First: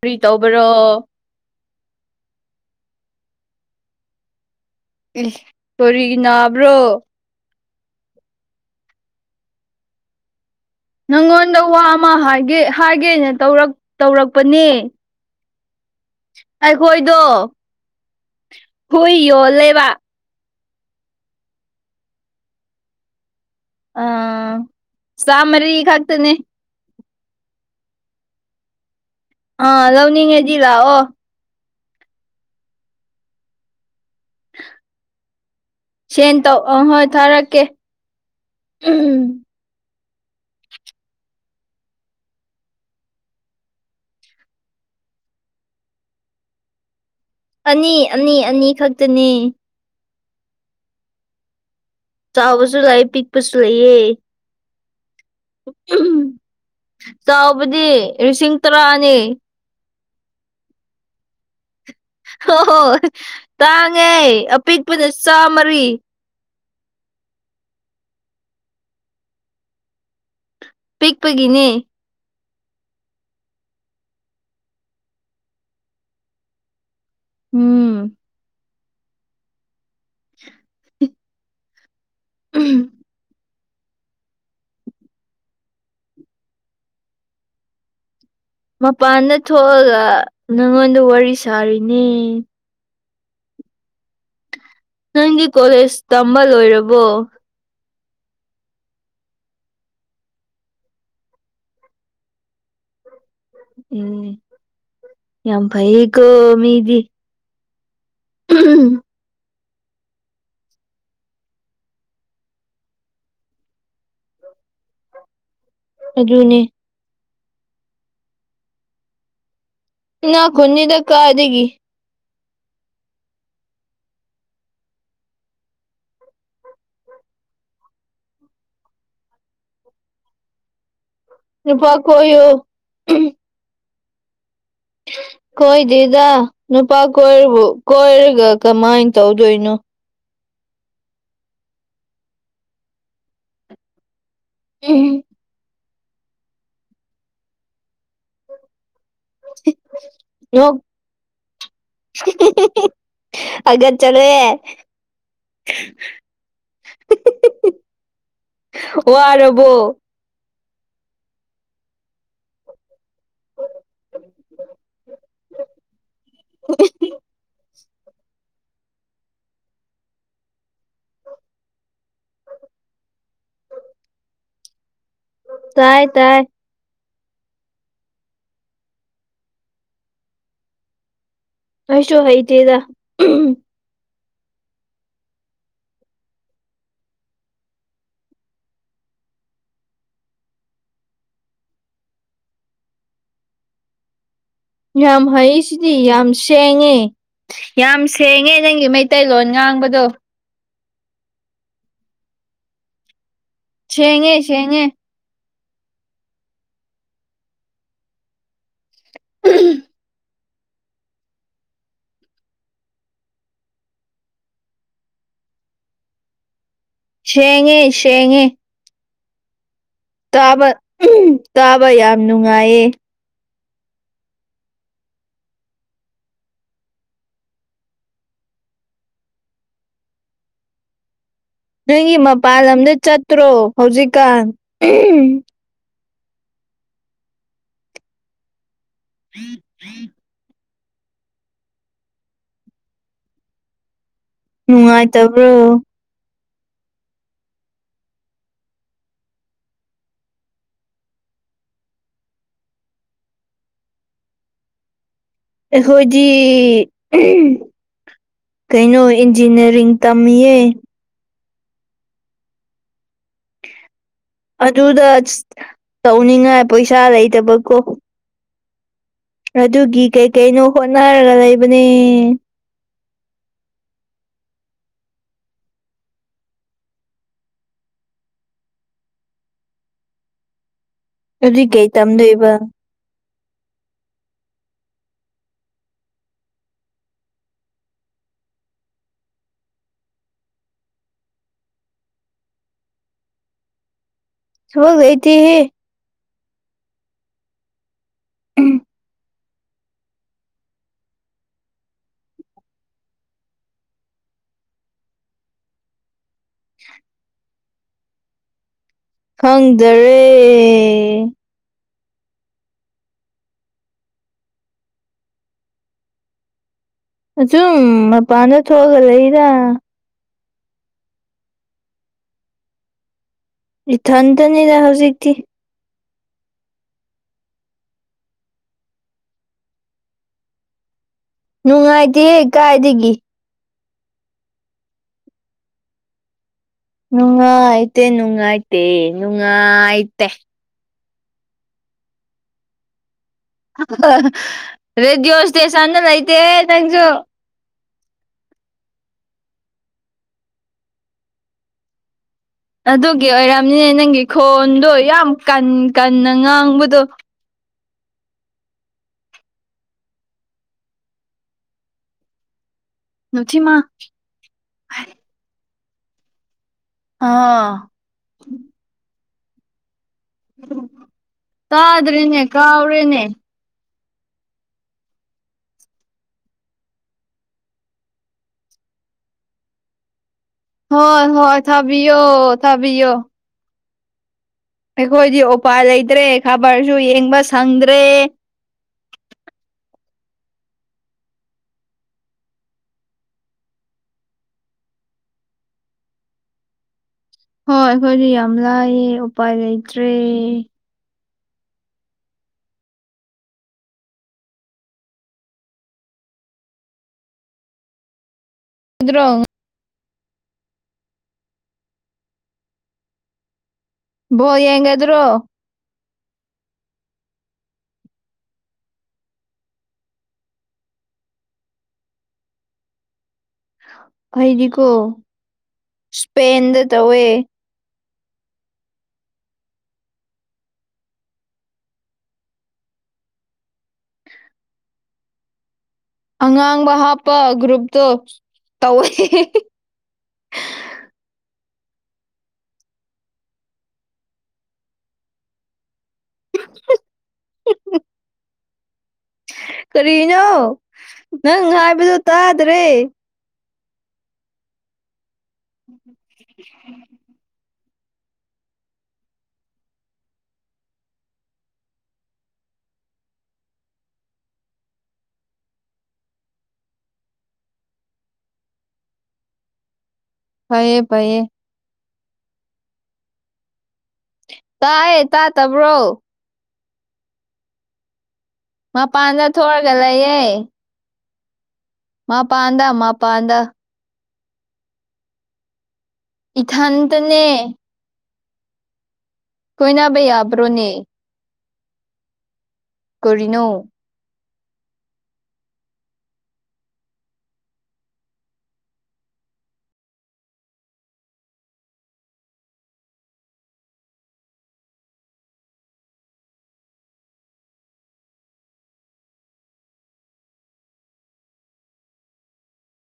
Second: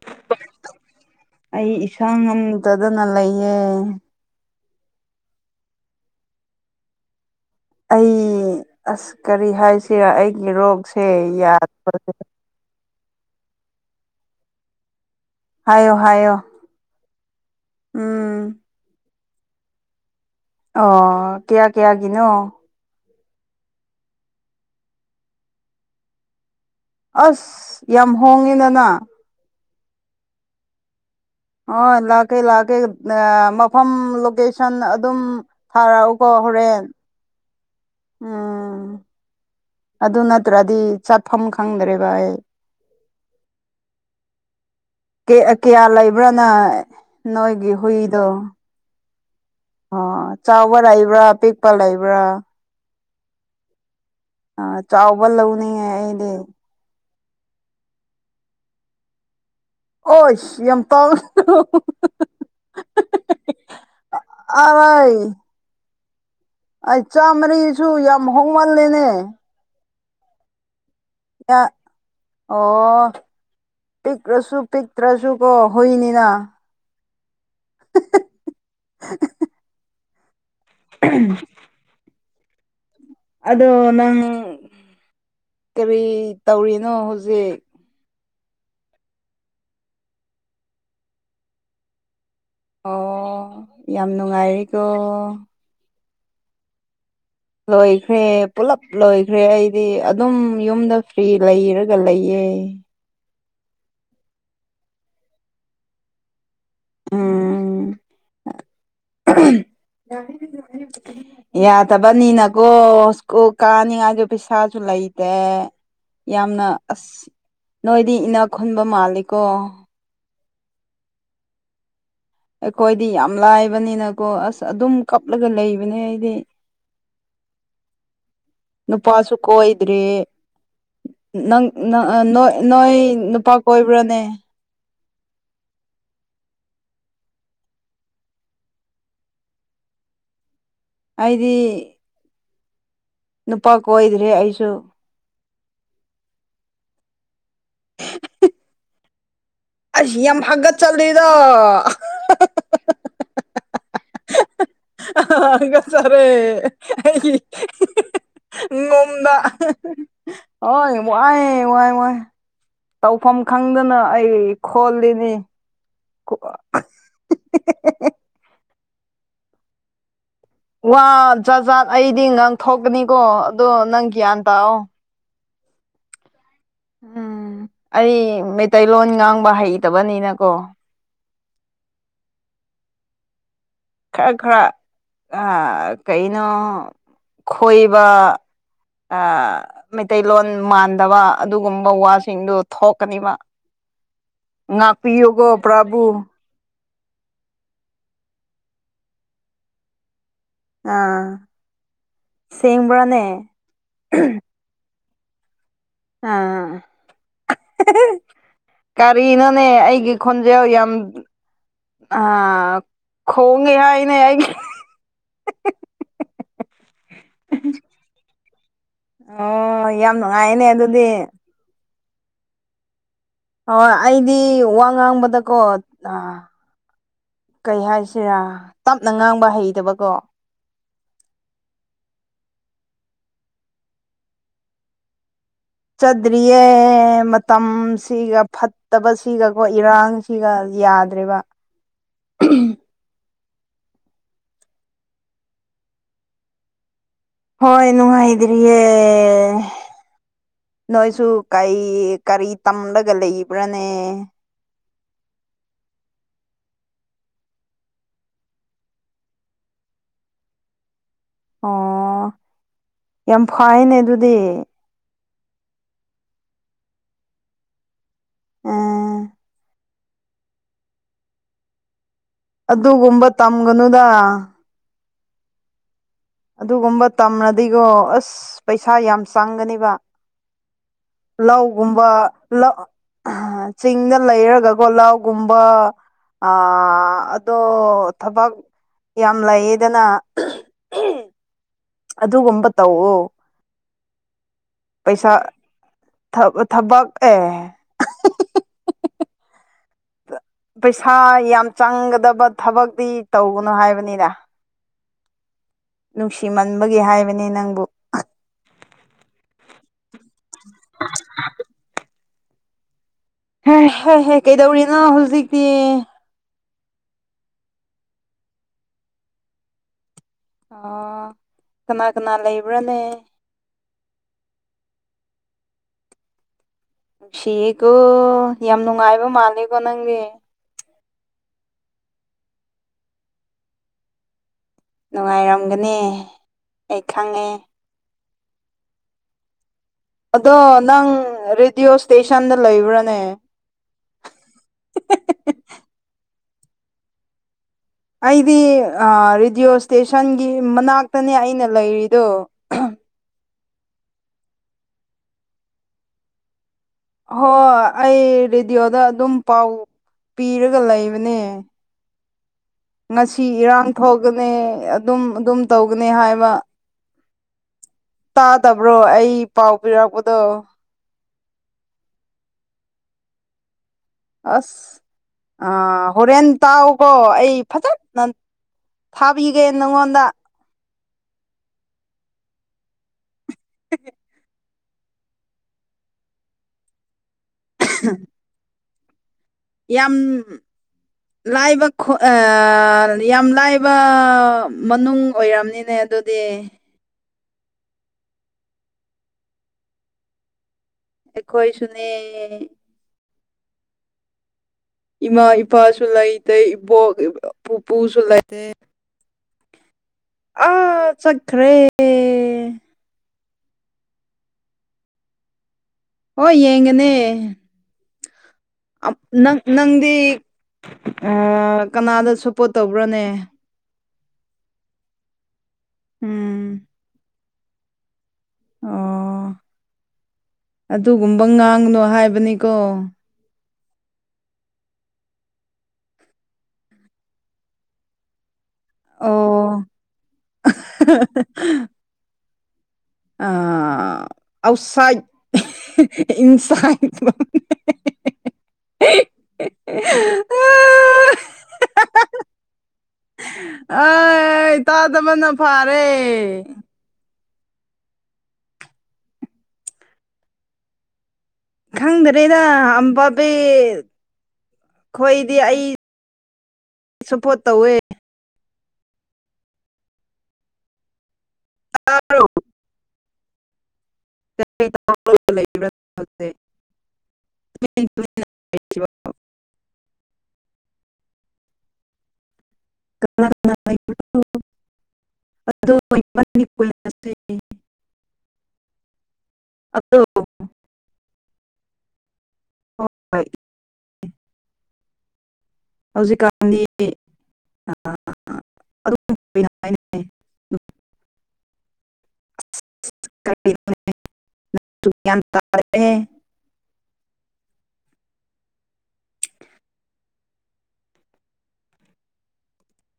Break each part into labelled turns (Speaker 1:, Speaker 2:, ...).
Speaker 1: ꯀ꯭ꯔꯤ ꯇꯧꯕꯔꯣ
Speaker 2: ꯑꯩ ꯏꯁꯥ ꯉꯝꯗꯗꯅ ꯂꯩꯌꯦ
Speaker 1: ꯏꯁ ꯀꯔꯤ ꯅꯥꯕ꯭ꯔꯣ
Speaker 2: ꯑꯩ ꯑꯁ ꯀꯔꯤ ꯍꯥꯏꯁꯤꯔ ꯑꯩꯒꯤ ꯔꯣꯛꯁ
Speaker 1: ꯅꯪꯉꯣꯟꯗ ꯋꯥ ꯑꯃ ꯍꯥꯏꯒꯦ ꯍꯥꯏꯒꯦꯅ ꯇꯧꯔꯛ ꯇꯧꯔꯛꯄꯅꯦ
Speaker 2: ꯍꯥꯏꯌ‌ꯣ ꯍꯥꯏꯌꯣ
Speaker 1: ꯑꯩꯈꯣꯏꯗꯣ
Speaker 2: ꯎꯝ
Speaker 1: ꯍꯨꯏ ꯌꯣꯜꯂꯦꯕ
Speaker 2: ꯑꯣ ꯀꯌꯥ ꯀꯌꯥꯒꯤꯅꯣ
Speaker 1: ꯑ ꯆꯃꯔꯤ ꯈꯛꯇꯅꯦ
Speaker 2: ꯑꯁ ꯌꯥꯝ ꯍꯣꯡꯉꯦꯗꯅ
Speaker 1: ꯑꯥ ꯂꯧꯅꯤꯡꯉꯗꯤ ꯂꯥꯛꯑꯣ
Speaker 2: ꯍ‌ꯣꯏ ꯂꯥꯛꯀꯦ ꯂꯥꯛꯀꯦ ꯑ ꯃꯐꯝ ꯂꯣꯀꯦ ꯁꯟ ꯑꯗꯨꯝ ꯊꯥꯔꯛꯎꯀꯣ
Speaker 1: ꯁꯦꯟ ꯇꯧ ꯑ
Speaker 2: ꯍꯣꯔꯦꯟ
Speaker 1: ꯍꯣꯏ ꯊꯥꯔꯛꯀꯦ
Speaker 2: ꯎꯝ
Speaker 1: ꯎꯝ
Speaker 2: ꯑꯗꯨ ꯅꯠꯇ꯭ꯔꯗꯤ ꯆꯠꯐꯝ ꯈꯪꯗ꯭ꯔꯦꯕ ꯑꯩ ꯀ‌ꯦ ꯀꯌꯥ ꯂꯩꯕ꯭ꯔꯥꯅ ꯅꯣꯏꯒꯤ
Speaker 1: ꯑꯅꯤ ꯑꯅꯤ ꯑꯅꯤ ꯈꯛꯇꯅ‌ꯦ
Speaker 2: ꯑ ꯆꯥꯎꯕꯔ ꯂꯩꯕ꯭ꯔꯥ ꯄꯤꯛ ꯄ ꯂꯩꯕ꯭ꯔꯥ
Speaker 1: ꯆꯥꯎꯕꯁꯨ ꯂꯩꯥ ꯄꯤꯛꯄꯁꯨ ꯂꯩꯌꯦ
Speaker 2: ꯑ ꯆꯥꯎꯕ ꯂꯧꯅꯤꯡꯉꯦ ꯑꯩꯗꯤ
Speaker 1: ꯆꯥꯎꯕꯗꯤ ꯂꯤꯁꯤꯡ ꯇꯔꯥꯅꯦ
Speaker 2: ꯑꯣꯏꯁ ꯌꯥꯝ ꯇꯥꯡ [unintelligible]
Speaker 1: ꯍꯣꯏ ꯇꯥꯡꯉꯦ ꯑꯄꯤꯛꯄꯅ
Speaker 2: ꯑꯔꯥꯏ
Speaker 1: ꯆꯥꯃꯔꯤ
Speaker 2: ꯑꯩ ꯆꯥꯝꯃꯔꯤꯁꯨ ꯌꯥꯝ ꯍꯣꯡꯃꯜꯂꯦꯅꯦ ꯌꯥ
Speaker 1: ꯄꯤꯛꯄꯒꯤꯅ‌ꯦ
Speaker 2: ꯑꯣ ꯄꯤꯛꯔꯁꯨ ꯄꯤꯛꯇ꯭ꯔꯁꯨ ꯀꯣ ꯍꯨꯏꯅꯤꯅ
Speaker 1: ꯎꯝ
Speaker 2: [unintelligible] [unintelligible]
Speaker 1: ꯎꯝ
Speaker 2: ꯑꯗꯣ ꯅꯪ ꯀꯔꯤ ꯇꯧꯔꯤꯅꯣ ꯍꯧꯖꯤꯛ
Speaker 1: ꯃꯄꯥꯟꯗ ꯊꯣꯛꯑꯒ ꯅꯉꯣꯟꯗ ꯋꯥꯔꯤ ꯁꯥꯔꯤꯅꯤ
Speaker 2: ꯑꯣ ꯌꯥꯝ ꯅꯨꯡꯉꯥꯏꯔꯤꯀꯣ
Speaker 1: ꯅꯪꯗꯤ ꯀꯣꯂꯦꯖ ꯇꯝꯕ ꯂꯣꯏꯔꯕꯣ
Speaker 2: ꯂꯣꯏꯈ꯭ꯔꯦ ꯄꯨꯂꯞ ꯂꯣꯏꯈ꯭ꯔꯦ ꯑꯩꯗꯤ ꯑꯗꯨꯝ ꯌꯨꯝꯗ ꯐ꯭ꯔꯤ ꯂꯩꯔꯒ ꯂꯩꯌꯦ
Speaker 1: ꯎꯝ ꯌꯥꯝ ꯐꯩꯌꯦꯀꯣ ꯃꯤꯗꯤ
Speaker 2: ꯎꯝ
Speaker 1: ꯎꯝ
Speaker 2: [unintelligible] ꯌꯥꯗꯕꯅꯤꯅꯀꯣ ꯁ꯭ꯀꯨꯜ ꯀꯥꯅꯤꯡꯉꯥꯏꯒꯤ ꯄꯩꯁꯥꯁꯨ ꯂꯩꯇꯦ ꯌꯥꯝꯅ
Speaker 1: ꯑꯗꯨꯅꯦ
Speaker 2: ꯑꯁ ꯅꯣꯏꯗꯤ ꯏꯅꯥꯛ ꯈꯨꯟꯕ ꯃꯥꯜꯂꯤꯀꯣ
Speaker 1: ꯏꯅꯥ ꯈꯨꯟꯗ‌ꯦꯗ ꯀꯥꯏꯗꯒꯤ
Speaker 2: ꯑꯩꯈꯣꯏꯗꯤ ꯌꯥꯝ ꯂꯥꯏꯕꯅꯤꯅꯀꯣ ꯑꯁ ꯑꯗꯨꯝ ꯀꯞꯂꯒ ꯂꯩꯕꯅꯦ ꯑꯩꯗꯤ ꯅꯨꯨꯄꯥꯁꯨꯨ ꯀꯣꯏꯗ꯭ꯔꯦ ꯅꯪ ꯅ
Speaker 1: ꯅꯨꯄꯥ
Speaker 2: ꯅꯣꯏ
Speaker 1: ꯀꯣꯏꯌꯣ
Speaker 2: ꯅꯣꯏ ꯅꯨꯄꯥ ꯀꯣꯏꯕ꯭ꯔꯥꯅꯦ
Speaker 1: ꯀꯣꯏꯗꯦꯗ ꯅꯨꯄꯥ ꯀꯣꯏꯔꯕꯨ ꯀꯣꯏꯔꯒ ꯀꯃꯥꯏꯅ ꯇꯧꯗꯣꯏꯅꯣ
Speaker 2: ꯑꯩꯗꯤ ꯅꯨꯄꯥ ꯀꯣꯏꯗ꯭ꯔꯦ ꯑꯩꯁꯨ
Speaker 1: [unintelligible] [inaudible]
Speaker 2: ꯑꯁ ꯌꯥꯝ
Speaker 1: ꯅꯣꯛ
Speaker 2: ꯍꯒꯠꯆꯜꯂꯤꯗ
Speaker 1: [unintelligible] ꯍꯒꯠꯆꯔꯦ
Speaker 2: ꯑꯍ ꯍꯒꯠꯆꯔꯦ ꯑꯩ ꯍꯤ ꯍꯤ ꯍꯤ ꯉꯣꯝꯗ
Speaker 1: ꯋꯥꯔꯕꯣ
Speaker 2: ꯍꯣꯏ ꯋꯥꯏ ꯋꯥꯏ ꯋꯥꯏ ꯇꯧꯐꯝ ꯈꯪꯗꯅ ꯑꯩ ꯈꯣꯜꯂꯤꯅꯤ ꯈꯣ [unintelligible] [unintelligible] ꯋꯥ ꯖꯥꯖꯥꯠ ꯑꯩꯗꯤ ꯉꯥꯡꯊꯣꯛꯀꯅꯤꯀꯣ ꯑꯗꯣ ꯅꯪ ꯒ꯭ꯌꯥꯟ ꯇꯥꯑꯣ
Speaker 1: ꯇꯥꯏ ꯇꯥꯏ
Speaker 2: ꯎꯝ ꯑꯩ ꯃꯩꯇꯩꯂꯣꯟ ꯉꯥꯡꯕ ꯍꯩꯇꯕꯅꯤꯅꯀꯣ
Speaker 1: ꯑꯩꯁꯨ ꯍꯥꯏꯇꯦꯗ ꯎꯝ
Speaker 2: ꯈꯔ ꯈꯔ ꯑ ꯀꯩꯅꯣ ꯈꯣꯏꯕ ꯑ ꯃꯩꯇꯩꯂꯣꯟ ꯃꯥꯟꯗꯕ ꯑꯗꯨꯒꯨꯝꯕ ꯋꯥꯁꯤꯡꯗꯨ ꯊꯣꯛꯀꯅꯤꯕ
Speaker 1: ꯌꯥꯝ
Speaker 2: ꯉꯥꯛꯄꯤꯌꯨꯀꯣ
Speaker 1: ꯍꯩꯁꯤꯗꯤ
Speaker 2: ꯄ꯭ꯔꯚꯨ
Speaker 1: ꯌꯥꯝ ꯁꯦꯡꯉꯦ ꯌꯥꯝ ꯁꯦꯡꯉꯦ ꯅꯪꯒꯤ ꯃꯩꯇꯩꯂꯣꯟ ꯉꯥꯡꯕꯗꯣ
Speaker 2: ꯑꯥ ꯁꯦꯡꯕ꯭ꯔꯥꯅꯦ
Speaker 1: ꯁꯦꯡꯉꯦ ꯁꯦꯡꯉꯦ
Speaker 2: ꯑ [unintelligible] ꯀꯔꯤꯅꯣꯅꯦ ꯑꯩꯒꯤ ꯈꯣꯟꯖꯦꯜ ꯌꯥꯝ ꯑ ꯈꯣꯡꯉꯦ ꯍꯥꯏꯅꯦ ꯑꯩꯒꯤ
Speaker 1: ꯁꯦꯡꯉꯦ ꯁꯦꯉꯦ
Speaker 2: ꯑꯣ ꯌꯥꯝ ꯅꯨꯡꯉꯥꯏꯑꯅꯦ ꯑꯗꯨꯗꯤ
Speaker 1: ꯇꯥꯕ ꯌꯥꯝ ꯅꯨꯡꯉꯥꯏꯌꯦ
Speaker 2: ꯑꯧꯑ ꯑꯩꯗꯤ ꯋꯥ ꯉꯥꯡꯕꯗꯀꯣ ꯑ ꯀꯩ ꯍꯥꯏꯁꯤꯔꯥ ꯇꯞꯅ ꯉꯥꯡꯕ ꯍꯩꯗꯕꯀꯣ
Speaker 1: ꯅꯪꯒꯤ ꯃꯄꯥꯟ ꯂꯝꯗ ꯆꯠꯇ꯭ꯔꯣ ꯍꯧꯖꯤꯛꯀꯥꯟ ꯎꯝ
Speaker 2: ꯆꯗ꯭ꯔꯤꯌꯦ ꯃꯇꯝꯁꯤꯒ ꯐꯠꯇꯕꯁꯤꯒ ꯀꯣꯏ ꯏꯔꯥꯡꯁꯤꯒ ꯌꯥꯗ꯭ꯔꯦꯕ [unintelligible]
Speaker 1: ꯅꯨꯡꯉꯥꯏꯇꯕ꯭ꯔꯣ
Speaker 2: ꯍꯣꯏ ꯅꯨꯡꯉꯥꯏꯗꯔꯤꯌꯦ ꯅꯣꯏꯁꯨ ꯀꯩ ꯀꯔꯤ ꯇꯝꯂꯒ ꯂꯩꯕ꯭ꯔꯥꯅꯦ
Speaker 1: ꯑꯈꯣꯏꯗꯤ ꯎꯝ ꯀꯩꯅꯣ ꯏꯟꯖꯤꯜꯅꯥꯔꯤꯡ ꯇꯝꯃꯤꯌꯦ
Speaker 2: ꯑꯣ ꯌꯥꯝ ꯐꯥꯏꯅꯦ ꯑꯗꯨꯗꯤ
Speaker 1: ꯑꯗꯨꯗ ꯇꯧꯅꯤꯡꯉꯥꯏ ꯄꯩꯁꯥ ꯂꯩꯇꯕꯀꯣ
Speaker 2: ꯎꯝ
Speaker 1: ꯑꯗꯨꯒꯤ ꯀꯩ ꯀꯩꯅꯣ ꯍꯣꯠꯅꯔꯒ ꯂꯩꯕꯅꯦ
Speaker 2: ꯑꯗꯨꯒꯨꯝꯕ ꯇꯝꯒꯅꯨꯗ ꯑꯗꯨꯒꯨꯝꯕ ꯇꯝꯔꯗꯤꯒꯣ ꯑꯁ ꯄꯩꯁꯥ ꯌꯥꯝ ꯆꯪꯒꯅꯦꯕ
Speaker 1: ꯑꯗꯨꯏ ꯀꯩ
Speaker 2: ꯂꯧꯒꯨꯝꯕ
Speaker 1: ꯇꯝꯗꯣꯏꯕ
Speaker 2: ꯂ ꯑꯍꯥ ꯆꯤꯡꯗ ꯂꯩꯔꯒꯀꯣ ꯂꯧꯒꯨꯝꯕ ꯑ ꯑꯗꯣ ꯊꯕꯛ ꯌꯥꯝ ꯂꯩꯌꯦꯗꯅ ꯎꯝ ꯑꯗꯨꯒꯨꯝꯕ ꯇꯧꯑꯣ
Speaker 1: [unintelligible]
Speaker 2: ꯊꯕ ꯊꯕꯛ ꯑꯦ ꯄꯩꯁꯥ ꯌꯥꯝ ꯆꯪꯒꯗꯕ ꯊꯕꯛꯇꯤ ꯇꯧꯒꯅꯨ ꯍꯥꯏꯕꯅꯦꯗ ꯅꯨꯡꯁꯤꯃꯟꯕꯒꯤ ꯍꯥꯏꯕꯅꯦ ꯅꯪꯕꯨ
Speaker 1: ꯈꯪꯗꯔꯦ
Speaker 2: ꯍ ꯍꯦ ꯍꯦ ꯀꯩꯗꯧꯔꯤꯅꯣ ꯍꯧꯖꯤꯛꯇꯤ
Speaker 1: ꯑꯁꯨꯝ ꯃꯄꯥꯟꯗ ꯊꯣꯛꯑꯒ ꯂꯩꯗ
Speaker 2: ꯑꯣ ꯀꯅꯥ ꯀꯅꯥ ꯂꯩꯕ꯭ꯔꯥꯅꯦ
Speaker 1: ꯏꯊꯟꯗꯅꯤꯗ ꯍꯧꯖꯤꯛꯇꯤ
Speaker 2: ꯅꯨꯡꯁꯤꯌꯦꯀꯣ ꯌꯥꯝ ꯅꯨꯡꯉꯥꯏꯕ ꯃꯥꯂꯦꯀꯣ ꯅꯪꯗꯤ
Speaker 1: ꯅꯨꯡꯉꯥꯏꯇꯦ ꯀꯥꯏꯗꯒꯤ
Speaker 2: ꯅꯨꯡꯉꯥꯏꯔꯝꯒꯅꯤ ꯑꯩ
Speaker 1: ꯅꯨꯡ
Speaker 2: ꯈꯪꯉꯦ
Speaker 1: ꯑꯥꯏꯇꯦ ꯅꯨꯡꯥꯏꯇꯦ ꯅꯨꯡ
Speaker 2: ꯑꯗꯣ ꯅꯪ ꯔꯦꯗꯤꯌꯣ ꯏꯁꯇꯦꯁꯟꯗ ꯂꯩꯕ꯭ꯔꯥꯅꯦ
Speaker 1: ꯔꯦꯗꯤꯑꯣ ꯏꯁꯇꯦꯁꯟꯗ ꯂꯩꯇꯦ ꯅꯪꯁꯨ
Speaker 2: ꯑꯩꯗꯤ ꯔꯦꯗꯤꯑꯣ ꯏꯁꯇꯦꯁꯟꯒꯤ ꯃꯅꯥꯛꯇꯅꯦ ꯑꯩꯅ ꯂꯩꯔꯤꯗꯣ
Speaker 1: ꯑꯗꯨꯒꯤ ꯑꯣꯏꯔꯝꯅꯤꯅꯦ ꯅꯪꯒꯤ ꯈꯣꯟꯗꯣ ꯌꯥꯝ ꯀꯟ ꯀꯟꯅ ꯉꯥꯡꯕꯗꯣ
Speaker 2: ꯍꯣꯏ ꯑꯩ ꯔꯦꯗꯤꯑꯣꯗ ꯑꯗꯨꯝ ꯄꯥꯎ ꯄꯤꯔꯒ ꯂꯩꯕꯅꯦ ꯉꯁꯤ
Speaker 1: ꯅꯨꯡꯊꯤꯃ
Speaker 2: ꯏꯔꯥꯡ ꯊꯣꯛꯒꯅꯤ ꯑꯗꯨꯝ ꯑꯗꯨꯝ ꯇꯧꯒꯅꯤ ꯍꯥꯏꯕ
Speaker 1: ꯑ
Speaker 2: ꯇꯥꯗꯕ꯭ꯔꯣ ꯑꯩ ꯄꯥꯎ ꯄꯤꯔꯛꯄꯗꯣ
Speaker 1: ꯇꯥꯗ꯭ꯔꯦꯅꯦ ꯀꯥꯎꯔꯦꯅꯦ
Speaker 2: ꯑꯁ ꯑꯥ ꯍꯣꯔꯦꯟ ꯇꯥꯎꯎꯀꯣ ꯑꯩ ꯐꯖꯅ ꯊꯥꯕꯤꯒꯦ ꯅꯪꯉꯣꯟꯗ
Speaker 1: ꯍꯣꯏ ꯍꯣꯏ ꯊꯥꯕꯤꯌꯣ ꯊꯥꯕꯤꯌꯣ
Speaker 2: ꯍ
Speaker 1: ꯑꯩꯈꯣꯏꯗꯤ ꯎꯄꯥꯏ ꯂꯩꯇ꯭ꯔꯦ ꯈꯕꯔꯁꯨ ꯌꯦꯡꯕ ꯁꯪꯗ꯭ꯔꯦ
Speaker 2: ꯌꯥꯝ ꯂꯥꯏꯕ ꯌꯥꯝ ꯂꯥꯏꯕ ꯃꯅꯨꯡ ꯑꯣꯏꯔꯝꯅꯤꯅꯦ ꯑꯗꯨꯗꯤ
Speaker 1: ꯍꯣꯏ ꯑꯩꯈꯣꯏꯗꯤ ꯌꯥꯝ ꯂꯥꯏꯌꯦ ꯎꯄꯥꯏ ꯂꯩꯇ꯭ꯔꯦ
Speaker 2: ꯈꯣꯏ ꯁꯅꯦ ꯏꯃꯥ ꯏꯄꯥꯁꯨ ꯂꯩꯇꯦ ꯏꯕꯣꯛ ꯄꯨꯄꯨꯁꯨ ꯂꯩꯇꯦ
Speaker 1: ꯑꯗꯨꯗ꯭ꯔꯣ
Speaker 2: ꯆꯈ꯭ꯔꯦ
Speaker 1: ꯌꯦꯡꯗ꯭ꯔꯣ
Speaker 2: ꯍꯣꯏ ꯌꯦꯡꯒꯅꯦ ꯅꯪ ꯅꯪꯗꯤ ꯀꯅꯥꯗ ꯁꯞꯄꯣꯔꯠ ꯇꯧꯕ꯭ꯔꯥꯅꯦ
Speaker 1: ꯑꯩꯗꯤꯀꯣ ꯏꯁꯄꯦꯟꯗ
Speaker 2: ꯎꯝ
Speaker 1: ꯇꯧꯋꯦ
Speaker 2: ꯑꯣ ꯑꯗꯨꯒꯨꯝꯕ ꯉꯥꯡꯅꯨ ꯍꯥꯏꯕꯅꯤꯀꯣ
Speaker 1: ꯑꯉꯥꯡꯕ ꯍꯥꯞꯄ ꯒ꯭ꯔꯨꯞꯇꯣ ꯇꯧꯋꯦ
Speaker 2: ꯑꯣ [unintelligible] [inaudible] ꯏꯟꯁꯥꯡ
Speaker 1: ꯀꯔꯤꯅꯣ ꯅꯪ ꯍꯥꯏꯕꯗꯨ ꯇꯥꯗ꯭ꯔꯦ
Speaker 2: ꯑ ꯇꯗ ꯃꯅ ꯐꯥꯔꯦ ꯈꯪꯗ꯭ꯔꯦꯗ ꯑꯝꯕꯕꯤ ꯑꯩꯈꯣꯏꯗꯤ ꯑꯩ ꯁꯨꯄꯣ ꯇꯋꯦ
Speaker 1: ꯐꯌꯦ ꯐꯌꯦ
Speaker 2: ꯆꯔ [unintelligible]
Speaker 1: ꯇꯥꯏꯌꯦ ꯇꯥ ꯇꯕ꯭ꯔꯣ
Speaker 2: [unintelligible]
Speaker 1: ꯃꯄꯥꯟꯗ ꯊꯑꯒ ꯂꯩꯌꯦ ꯃꯥ ꯄꯥꯟꯗ ꯃꯥ ꯄꯥꯟꯗ
Speaker 2: ꯑꯗꯨ
Speaker 1: ꯏꯊꯟꯇꯅꯦ
Speaker 2: ꯑꯗꯣ
Speaker 1: ꯀꯣꯏꯅꯕꯩ ꯌꯥꯕ꯭ꯔꯣꯅꯦ
Speaker 2: ꯍꯣꯏ
Speaker 1: ꯀꯅꯨ
Speaker 2: ꯍꯧꯖꯤꯛꯀꯥꯟꯗꯤ ꯎꯝ [unintelligible]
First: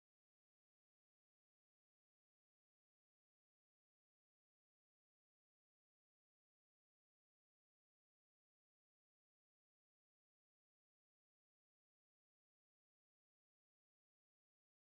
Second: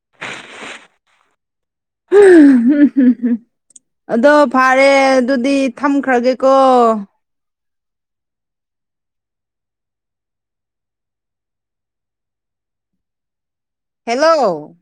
Speaker 2: [unintelligible] ꯑꯗꯣ ꯐꯔꯦ ꯑꯗꯨꯗꯤ ꯊꯝꯈ꯭ꯔꯒꯦꯀꯣ ꯍꯦꯜꯂꯣ